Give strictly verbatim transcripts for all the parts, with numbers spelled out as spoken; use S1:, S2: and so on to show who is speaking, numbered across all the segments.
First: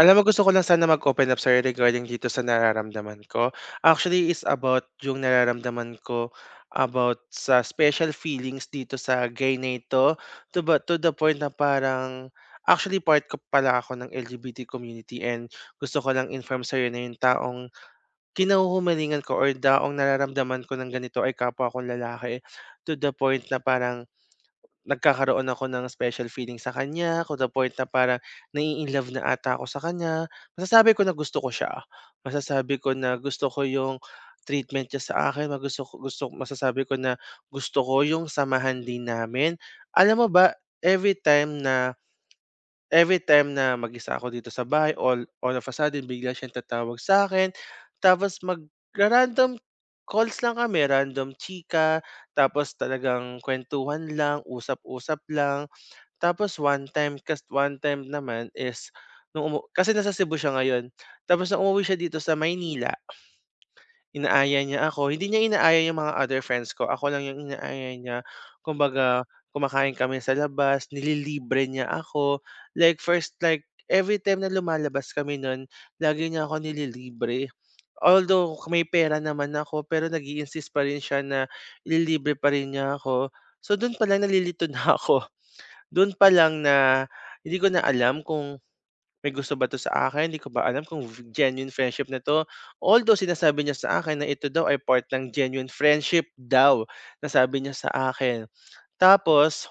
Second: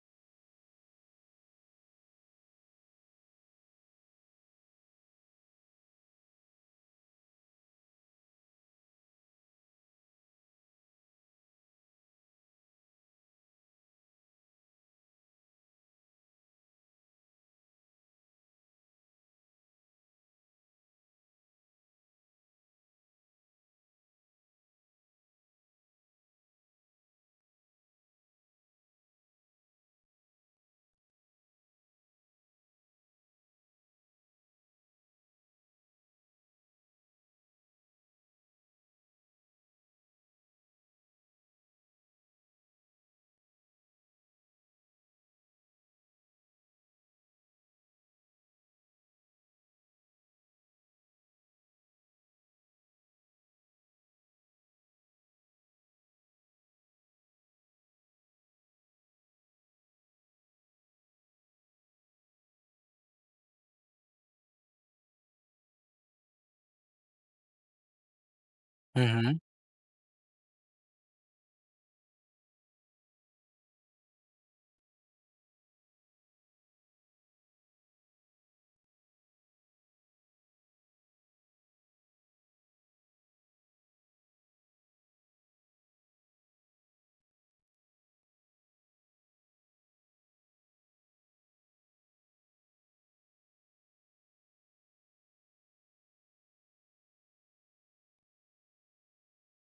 S1: Alam mo, gusto ko lang sana mag-open up sa'yo regarding dito sa nararamdaman ko. Actually, is about yung nararamdaman ko about sa special feelings dito sa gay na ito, to, ba- to the point na parang actually part ko pala ako ng L G B T community and gusto ko lang inform sa'yo na yung taong kinahuhumalingan ko or taong nararamdaman ko ng ganito ay kapwa akong lalaki, to the point na parang nagkakaroon ako ng special feeling sa kanya, to the point na parang na-i-inlove na ata ako sa kanya. Masasabi ko na gusto ko siya, masasabi ko na gusto ko yung treatment niya sa akin, magusto gusto ko gusto masasabi ko na gusto ko yung samahan din namin. Alam mo ba? Every time na Every time na mag-isa ako dito sa bahay, all all of a sudden bigla siyang tatawag sa akin. Tapos mag random calls lang kami, random chika, tapos talagang kuwentuhan lang, usap-usap lang. Tapos one time kas one time naman is nung umu kasi nasa Cebu siya ngayon, tapos nung umuwi siya dito sa Maynila, inaaya niya ako, hindi niya inaaya yung mga other friends ko, ako lang yung inaaya niya. Kumbaga,
S2: Mhm.
S1: kumakain kami sa labas, nililibre niya ako. Like first like every time na lumalabas kami nun, lagi niya ako nililibre. Although may pera naman ako, pero nag-i-insist pa rin siya na ililibre pa rin niya ako. So dun palang nalilito na ako, dun pa lang na hindi ko na alam, kung may gusto ba 'to sa akin? Hindi ko ba alam kung v- genuine friendship na 'to? Although sinasabi niya sa akin na ito daw ay part ng genuine friendship, daw nasabi niya sa akin. Tapos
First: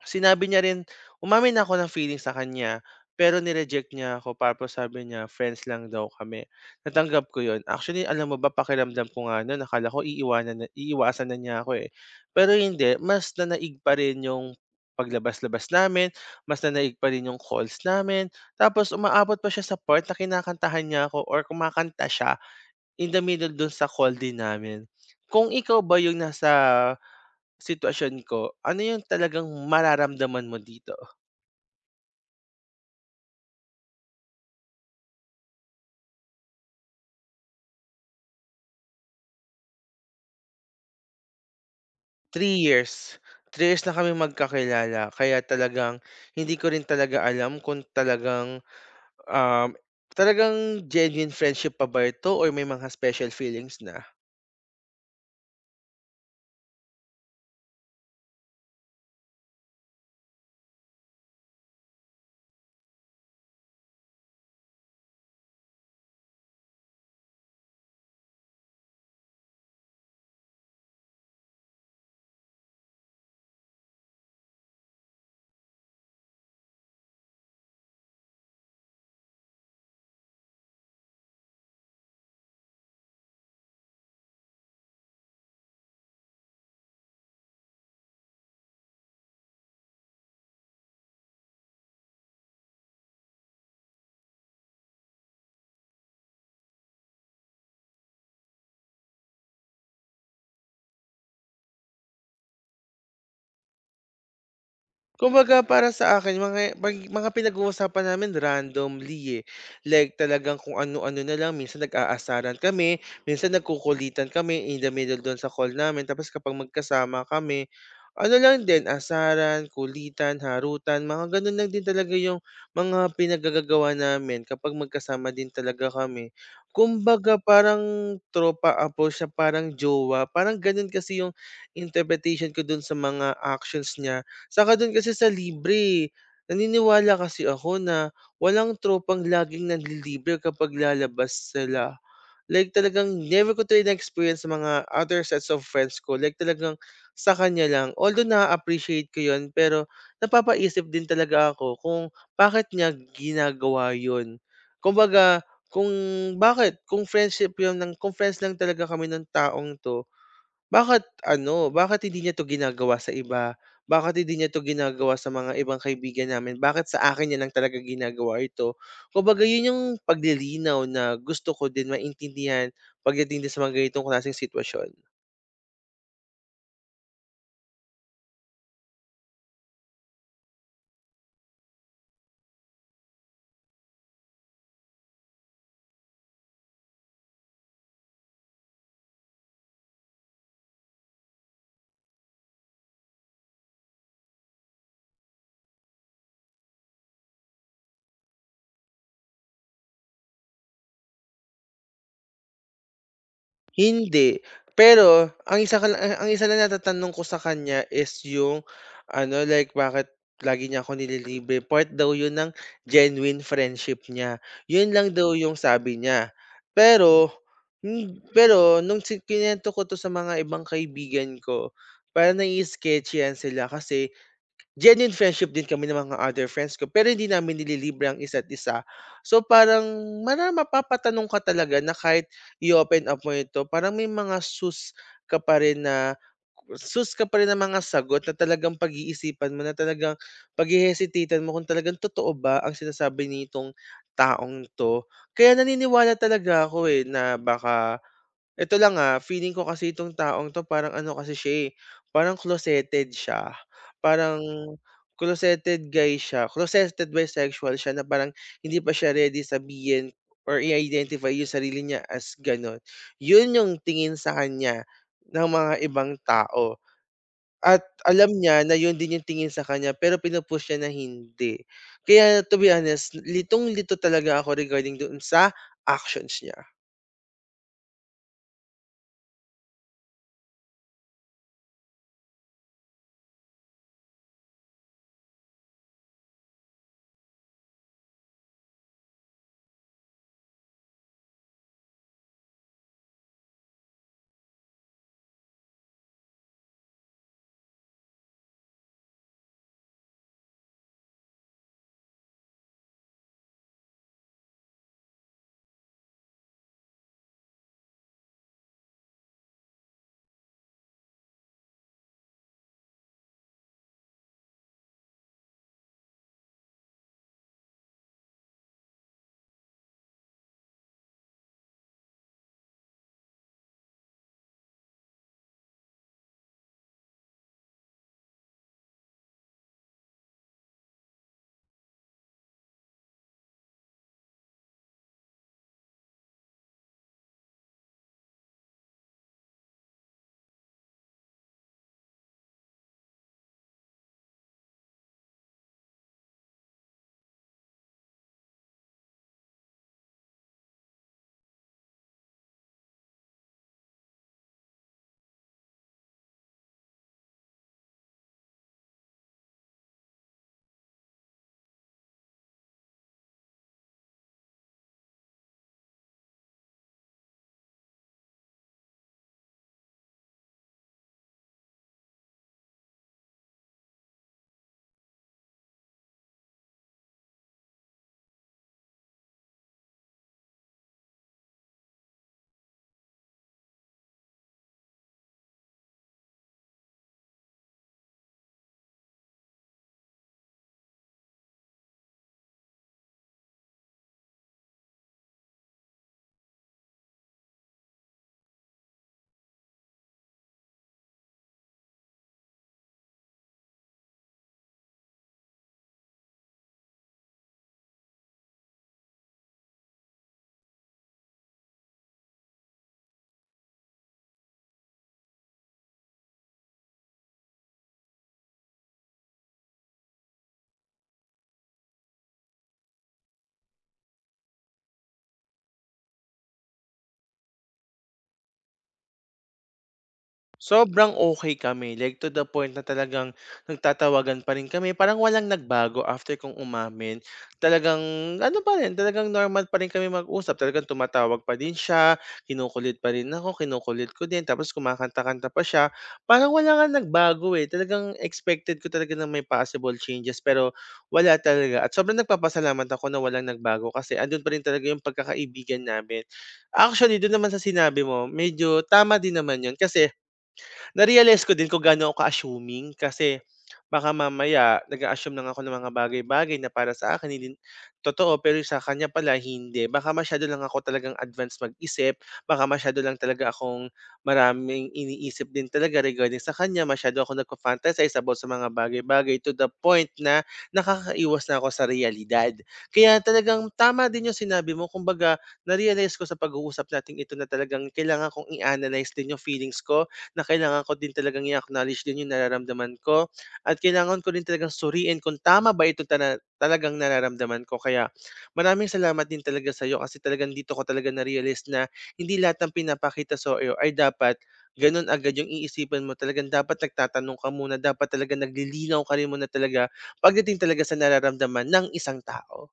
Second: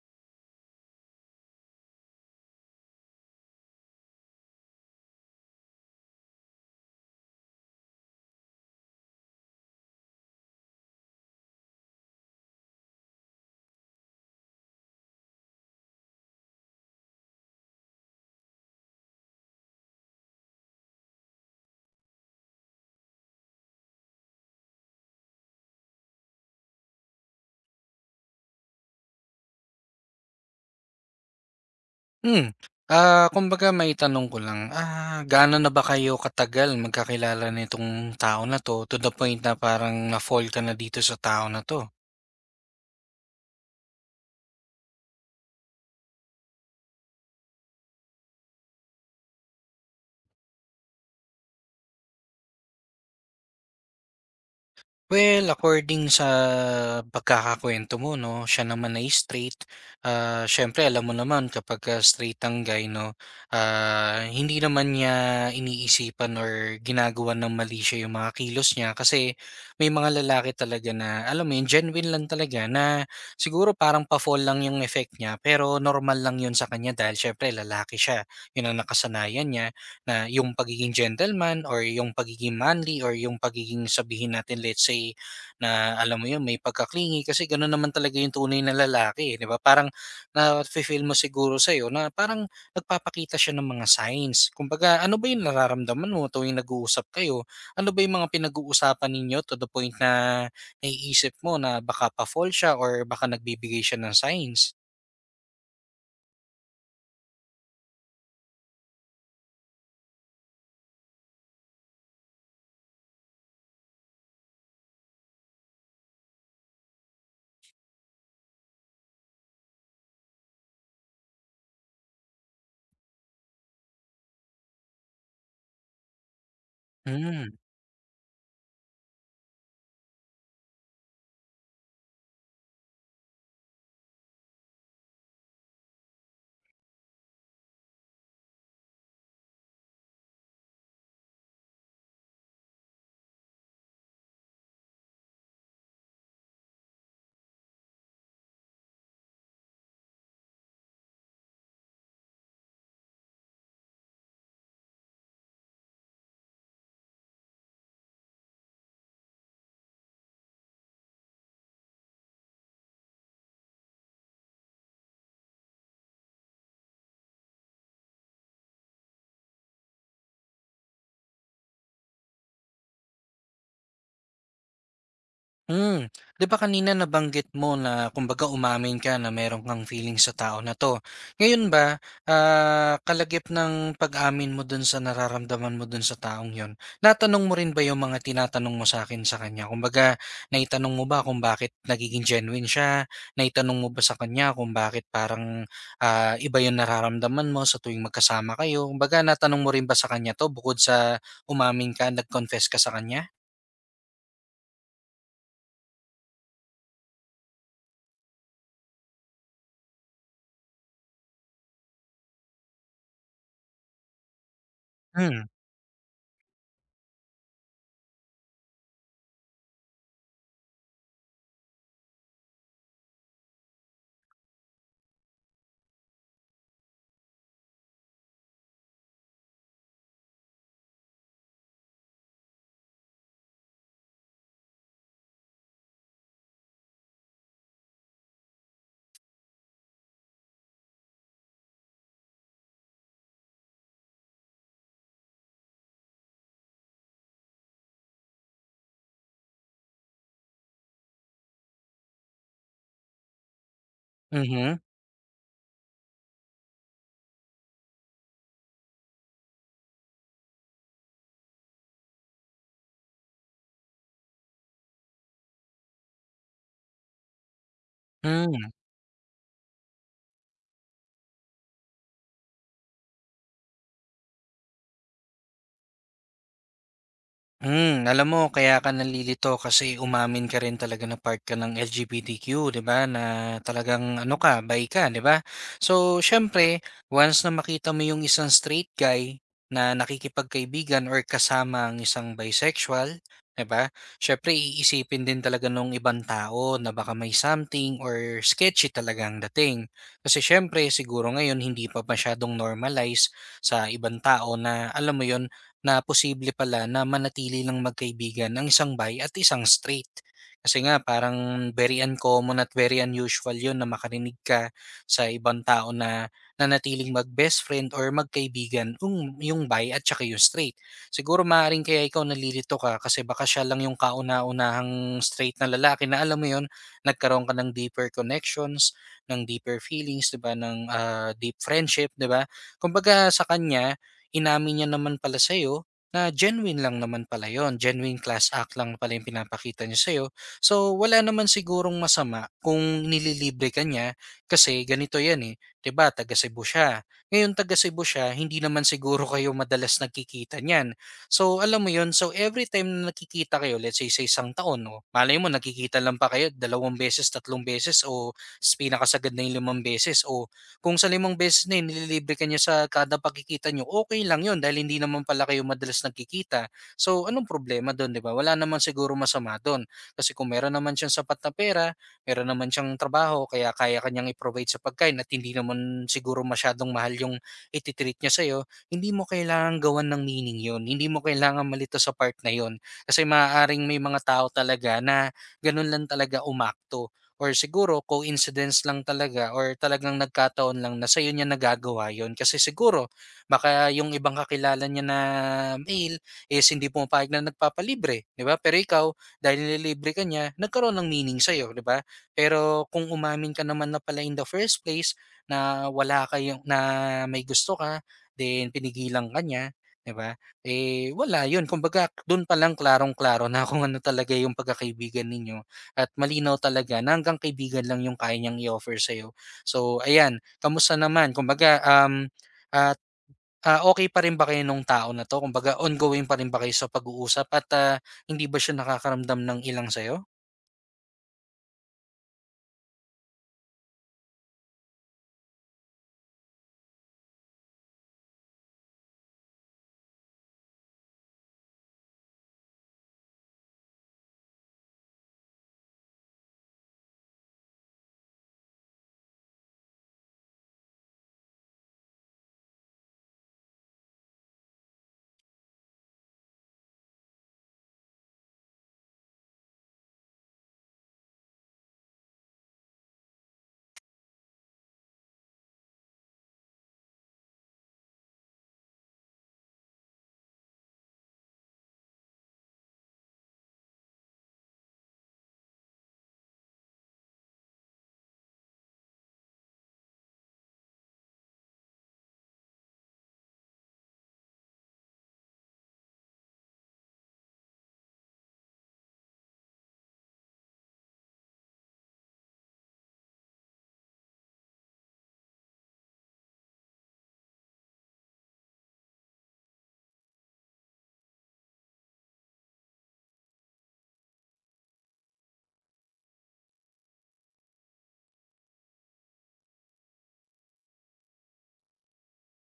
S1: sinabi niya rin, umamin ako ng feelings sa kanya, pero ni-reject niya ako, tapos sabi niya friends lang daw kami. Natanggap ko yon. Actually, alam mo ba, pakiramdam ko nga no'n, akala ko iiwanan na iiwasan na niya ako, eh. Pero hindi, mas nanaig pa rin 'yung paglabas-labas namin, mas nanaig pa rin 'yung calls namin, tapos umaabot pa siya sa part na kinakantahan niya ako or kumakanta siya in the middle dun sa call din namin. Kung ikaw ba 'yung nasa sitwasyon ko, ano yung talagang mararamdaman mo dito?
S2: Hmm. Ah, kumbaga maitanong ko lang, ah, gaano na ba kayo katagal magkakilala nitong tao na 'to, to the point na parang na-fall ka na dito sa tao na 'to?
S1: three years, three years na kami magkakilala, kaya talagang hindi ko rin talaga alam kung talagang, um, talagang genuine friendship pa ba ito or may mga special feelings na.
S2: Well, according sa pagkakakuwento mo 'no, siya naman ay straight. Ah, siyempre alam mo naman kapagka straight ang guy 'no, ah, hindi naman niya iniisipan or ginagawa ng mali siya yung mga kilos niya kasi may mga lalaki talaga na alam mo yun, genuine lang talaga na siguro parang pa-fall lang yung effect niya pero normal lang yun sa kanya dahil siyempre lalaki siya, yun ang nakasanayan niya. Na yung pagiging gentleman or yung pagiging manly or yung pagiging sabihin natin let's say na alam mo yun may pagkaklingi kasi gano'n naman talaga yung tunay na lalaki, eh, 'di ba? Parang na feel mo siguro sa'yo na parang nagpapakita siya ng mga signs. Kumbaga ano ba yung nararamdaman mo tuwing nag-uusap kayo? Ano ba yung mga pinag-uusapan ninyo to the point na naiisip mo na baka pa-fall siya or baka nagbibigay siya ng signs?
S1: Kumbaga, para sa akin, mga pag mga pinag-uusapan namin randomly, eh. Like talagang kung ano-ano na lang, minsan nag-aasaran kami, minsan nagkukulitan kami in the middle dun sa call namin, tapos kapag magkasama kami, ano lang din, asaran, kulitan, harutan, mga ganun lang din talaga yung mga pinagagagawa namin kapag magkasama din talaga kami. Kumbaga
S2: Hmm.
S1: parang tropa apo siya, parang jowa, parang ganun kasi yung interpretation ko dun sa mga actions niya. Saka dun kasi sa libre, eh, naniniwala kasi ako na walang tropang laging nanlilibre kapag lalabas sila. Like talagang never ko talaga na-experience sa mga other sets of friends ko, like talagang sa kanya lang. Although na-appreciate ko yun, pero napapaisip din talaga ako kung bakit niya ginagawa yun. Kumbaga, kung bakit, kung friendship yun, ng, kung friends lang talaga kami ng taong to, bakit ano, bakit hindi niya 'to ginagawa sa iba? Bakit hindi niya 'to ginagawa sa mga ibang kaibigan namin? Bakit sa akin niya lang talaga ginagawa ito? Kumbaga yun yung paglilinaw na gusto ko din maintindihan pagdating din sa mga ganitong klaseng sitwasyon.
S2: Hmm, 'di ba kanina nabanggit mo na kumbaga umamin ka na meron kang feeling sa tao na 'to. Ngayon ba, ah, kalagip ng pag-amin mo dun sa nararamdaman mo dun sa taong yon, natanong mo rin ba yung mga tinatanong mo sa'kin sa kanya? Kumbaga, naitanong mo ba kung bakit nagiging genuine siya? Naitanong mo ba sa kanya kung bakit parang, ah, iba yung nararamdaman mo sa tuwing magkasama kayo? Kumbaga, natanong mo rin ba sa kanya 'to bukod sa umamin ka, nag-confess ka sa kanya?
S1: Hindi, pero ang isa ka lang ang isa lang natatanong ko sa kanya is yung ano, like bakit lagi niya ako nililibre, part daw yun ng genuine friendship niya. Yun lang daw
S2: Hmm,
S1: yung sabi niya. Pero hin pero nung si kinuwento ko 'to sa mga ibang kaibigan ko, parang nai-sketchy-an sila kasi genuine friendship din kami ng mga other friends ko, pero hindi namin nililibre ang isa't isa. So, parang mara mapapatanong ka talaga na kahit i-open up mo ito, parang may mga sus ka pa rin na sus ka pa rin ng mga sagot na talagang pag-iisipan mo, na talagang paghe-hesitatan mo kung talagang totoo ba ang sinasabi nitong taong 'to. Kaya naniniwala talaga ako, eh, na baka ito lang, ah, feeling ko, kasi itong taong 'to parang ano kasi siya, eh, parang closeted siya. Parang
S2: mhm,
S1: closeted guy siya, closeted bisexual siya na parang hindi pa siya ready sabihin or i-identify yung sarili niya as gano'n. Yun yung tingin sa kanya ng mga ibang tao at alam niya
S2: hmm.
S1: na yun din yung tingin sa kanya, pero pinu niya na hindi. Kaya to be honest, litong-lito talaga ako regarding doon sa actions niya.
S2: Hmm, alam mo kaya ka nalilito kasi umamin ka rin talaga na part ka ng L G B T Q, 'di ba, na talagang ano ka, bi ka, 'di ba? So, siyempre once na makita mo yung isang straight guy na nakikipagkaibigan or kasama ang isang bisexual, 'di ba? Siyempre iisipin din talaga nung ibang tao na baka may something or sketchy talaga ang dating. Kasi siyempre siguro ngayon hindi pa masyadong normalize sa ibang tao na alam mo 'yon na posible pala na manatili lang magkaibigan ang isang bi at isang straight. Kasi nga parang very uncommon at very unusual yun na makarinig ka sa ibang tao na nanatiling mag-best friend or magkaibigan yung, yung bi at saka yung straight. Siguro maaaring kaya ikaw nalilito ka kasi baka siya lang yung kauna-unahang straight na lalaki na alam mo yun, nagkaroon ka ng deeper connections, ng deeper feelings, 'di ba, ng ah, deep friendship, 'di ba? Kumbaga sa kanya, inamin niya naman pala sa'yo na genuine lang naman pala yon genuine class act lang pala yung pinapakita niya sa'yo. So, wala naman sigurong masama kung nililibre ka niya kasi ganito yan eh, 'di ba taga Cebu siya. Ngayon, taga Cebu siya, hindi naman siguro kayo madalas nagkikita niyan. So, alam mo yon so every time na nakikita kayo, let's say sa isang taon, no, malay mo, nakikita lang pa kayo dalawang beses, tatlong beses, o s- pinakasagad na yung limang beses, o kung sa limang beses na yun nililibre ka niya sa kada pagkikita niyo, okay lang yun dahil hindi naman pala kayo madalas nagkikita. So, anong problema dun, 'di ba? Wala naman siguro masama dun. Kasi kung meron naman siyang sapat na pera, meron naman siyang trabaho kaya kaya ka niyang i-provide sa pagkain at hindi naman siguro masyadong mahal yung iti-treat niya sa'yo, hindi mo kailangang gawan ng meaning yun. Hindi mo kailangan malito sa part na yun. Kasi maaaring may mga tao talaga na ganun lang talaga umakto or siguro coincidence lang talaga or talagang nagkataon lang na sa'yo niya nagagawa yon. Kasi siguro baka yung ibang kakilala niya na male is hindi pumapayag na nagpapalibre, 'di ba? Pero ikaw dahil nililibre ka niya, nagkaroon ng meaning sa'yo, 'di ba? Pero kung umamin ka naman na pala in the first place na wala kayong na may gusto ka, then pinigilan ka niya, 'di ba? Eh wala 'yun. Kumbaga doon pa lang klarong-klaro na kung ano talaga yung pagkakaibigan ninyo at malinaw talaga na hanggang kaibigan lang yung kaya niyang i-offer sa'yo. So ayan, kamusta naman? Kumbaga, um, at ah, okey pa rin ba kayo nung tao na 'to? Kumbaga ongoing pa rin ba kayo sa pag-uusap at, ah, hindi ba siya nakakaramdam ng ilang sa'yo?
S1: Sobrang okay kami, like to the point na talagang nagtatawagan pa rin kami, parang walang nagbago after kong umamin. Talagang ano pa rin, talagang normal pa rin kami mag-usap, talagang tumatawag pa din siya, kinukulit pa rin ako, kinukulit ko din, tapos kumakanta-kanta pa siya. Parang wala ngang nagbago, eh, talagang expected ko talaga na may possible changes pero wala talaga, at sobrang nagpapasalamat ako na walang nagbago kasi andun pa rin talaga yung pagkakaibigan namin. Actually, doon naman sa sinabi mo, medyo tama din naman yun kasi na-realize ko din kung gaano ako ka-assuming, kasi baka mamaya nag-a-assume lang ako ng mga bagay-bagay na para sa akin hindi totoo pero sa kanya pala hindi. Baka masyado lang ako talagang advance mag-isip, baka masyado lang talaga akong maraming iniisip din talaga regarding sa kanya, masyado ako nagfa-fantasize about sa mga bagay-bagay to the point na nakakaiwas na ako sa realidad. Kaya talagang tama din yung sinabi mo, kumbaga na-realize ko sa pag-uusap natin ito na talagang kailangan kong i-analyze din yung feelings ko, na kailangan ko din talagang i-acknowledge din yung nararamdaman ko, at kailangan ko din talagang suriin kung tama ba ito, tana talagang nararamdaman ko. Kaya maraming salamat din talaga sa sa'yo kasi talagang dito ko talaga na-realize na hindi lahat ng pinapakita sa'yo ay dapat gano'n agad yung iisipan mo. Talagang dapat nagtatanong ka muna, dapat talaga naglilinaw ka rin muna talaga pagdating talaga sa nararamdaman ng isang tao.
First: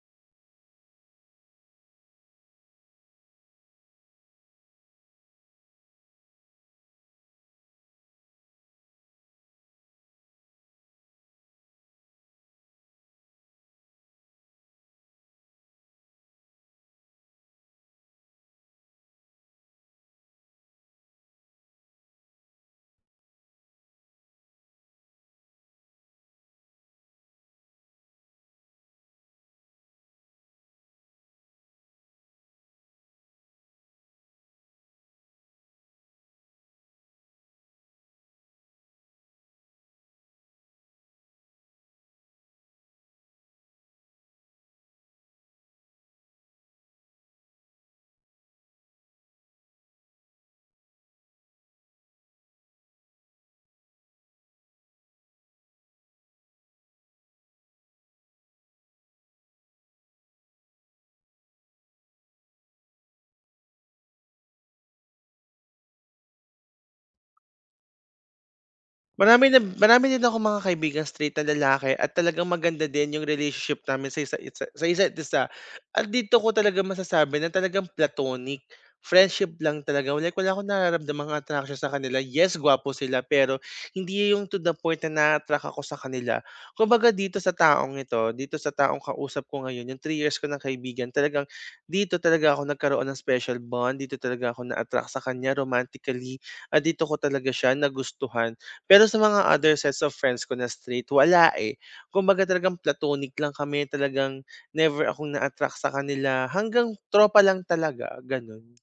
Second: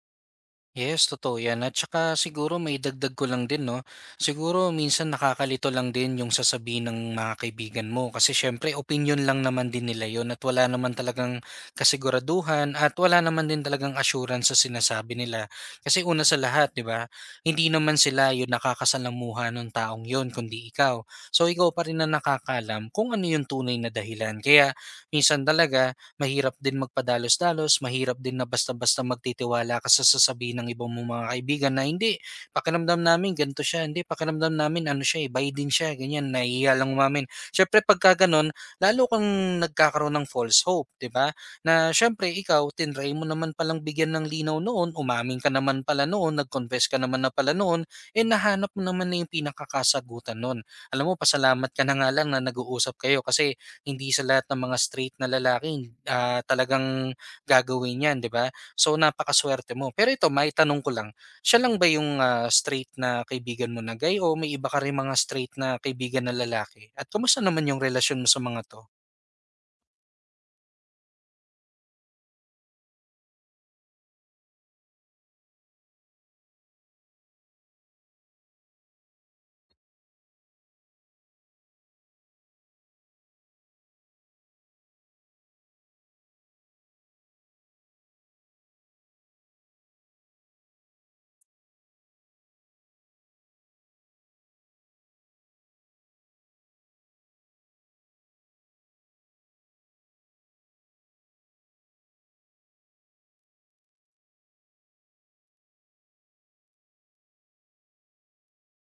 S2: Yes, totoo yan at saka siguro maidagdag ko lang din 'no, siguro minsan nakakalito lang din yung sasabihin ng mga kaibigan mo kasi siyempre opinion lang naman din nila yon at wala naman talagang kasiguraduhan at wala naman din talagang assurance sa sinasabi nila. Kasi una sa lahat 'di ba, hindi naman sila yung nakakasalamuha ng taong yon kundi ikaw. So ikaw pa rin ang nakakaalam kung ano yung tunay na dahilan kaya minsan talaga mahirap din magpadalos-dalos, mahirap din na basta-basta magtitiwala ka sa sasabihin ng ibang mong mga kaibigan na, "Hindi, pakiramdam namin ganito siya, hindi, pakiramdam namin ano siya eh, bay din siya," ganyan, nahihiya lang umamin. Syempre pagka gano'n, lalo kang nagkakaroon ng false hope, 'di ba? Na syempre ikaw, tinry mo naman palang bigyan ng linaw noon, umamin ka naman pala noon, nag-confess ka naman na pala noon, eh nahanap mo naman na yung pinakakasagutan no'n. Alam mo, pasalamat ka na nga lang na nag-uusap kayo kasi hindi sa lahat ng mga straight na lalaki, ah, talagang gagawin 'yan, 'di ba? So, napakasuwerte mo. Pero ito maitanong ko lang, siya lang ba yung, ah, straight na kaibigan mo na gay o may iba ka ring mga straight na kaibigan na lalaki? At kumusta naman yung relasyon mo sa mga 'to?
S1: Marami, na marami din ako mga kaibigan straight na lalaki at talagang maganda din yung relationship namin sa isa isa sa isa't isa. At dito ko talaga masasabi na talagang platonic, friendship lang talaga. Like, wala akong nararamdamang attraction sa kanila. Yes, gwapo sila, pero hindi yung to the point na na-attract ako sa kanila. Kumbaga, dito sa taong ito, dito sa taong kausap ko ngayon, yung three years ko ng kaibigan, talagang dito talaga ako nagkaroon ng special bond, dito talaga ako na-attract sa kanya romantically, at dito ko talaga siya nagustuhan, pero sa mga other sets of friends ko na straight, wala, eh. Kumbaga talagang platonic lang kami, talagang never akong na-attract sa kanila, hanggang tropa lang talaga, gano'n.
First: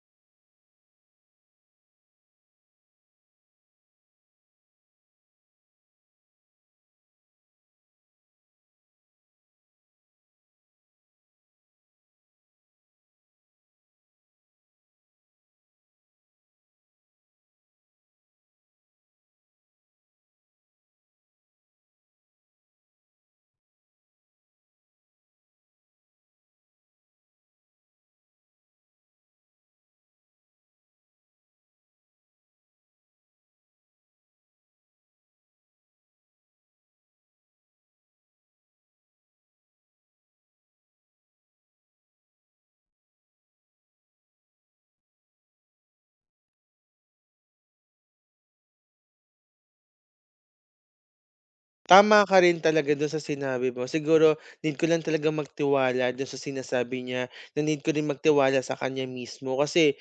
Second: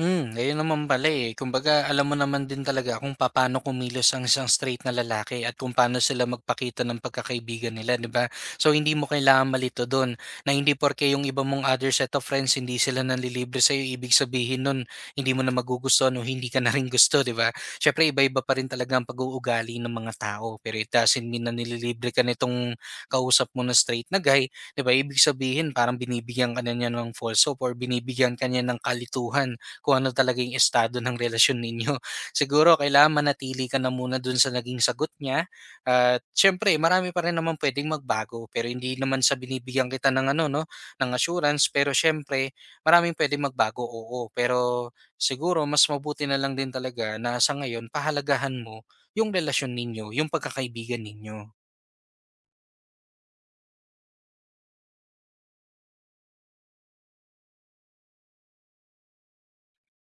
S2: Hmm, ayun naman pala, eh. Kumbaga alam mo naman din talaga kung paano kumilos ang isang straight na lalaki at kung paano sila magpakita ng pagkakaibigan nila, 'di ba? So hindi mo kailangan malito dun na hindi porke yung iba mong other set of friends hindi sila nanlilibre sa'yo, ibig sabihin nun hindi mo na magugustuhan o hindi ka na rin gusto, 'di ba? Siyempre iba-iba pa rin talaga ang pag-uugali ng mga tao, pero it doesn't mean na nililibre ka nitong kausap mo na straight na guy, 'di ba? Ibig sabihin parang binibigyan ka na niya ng false hope or binibigyan ka niya ng kalituhan kung ano talaga yung estado ng relasyon ninyo. Siguro kailangan manatili ka na muna dun sa naging sagot niya. At syempre, marami pa rin naman pwedeng magbago pero hindi naman sa binibigyan kita ng ano no, ng assurance pero syempre, maraming pwedeng magbago. Oo, pero siguro mas mabuti na lang din talaga na sa ngayon pahalagahan mo yung relasyon ninyo, yung pagkakaibigan ninyo.
S1: Tama ka rin talaga do'n sa sinabi mo. Siguro need ko lang talagang magtiwala do'n sa sinasabi niya, na need ko rin magtiwala sa kanya mismo kasi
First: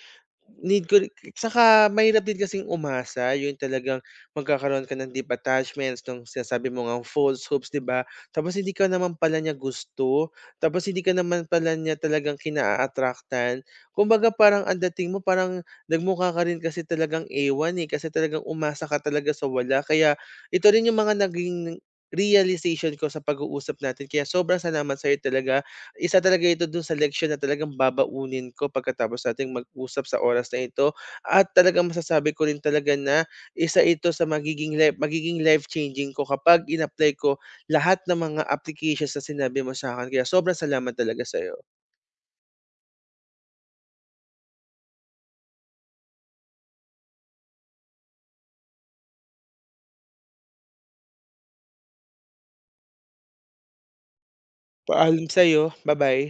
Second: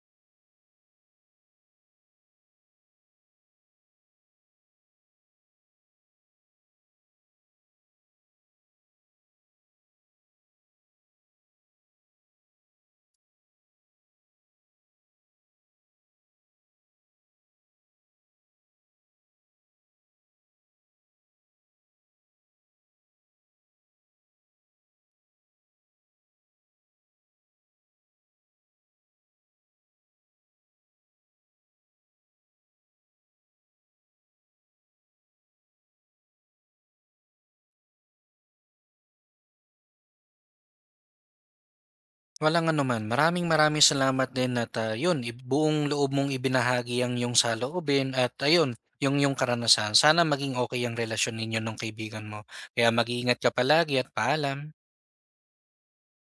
S1: Need ko ri saka mahirap din kasing umasa yun, talagang magkakaroon ka ng deep attachments nung sinasabi mo ngang false hopes, 'di ba? Tapos hindi ka naman pala niya gusto, tapos hindi ka naman pala niya talagang kina a attract. Kumbaga parang ang dating mo parang nagmukha ka rin kasi talagang ewan, eh, kasi talagang umasa ka talaga sa wala. Kaya ito rin yung mga naging realization ko sa pag-uusap natin, kaya sobrang salamat sa'yo talaga, isa talaga ito dun sa leksiyon na talagang babaunin ko pagkatapos nating mag-usap sa oras na ito, at talagang masasabi ko rin talaga na isa ito sa magiging life magiging life-changing ko kapag in-apply ko lahat ng mga applications na sinabi mo sa akin. Kaya sobrang salamat talaga sa'yo.
S2: Walang anuman. Maraming maraming salamat din at ah, yun, i- buong loob mong ibinahagi ang yung saloobin at ayun, yung yung karanasan. Sana maging okay ang relasyon ninyo ng kaibigan mo. Kaya mag-iingat ka palagi at paalam.
S1: Paalam sa'yo. Bye bye.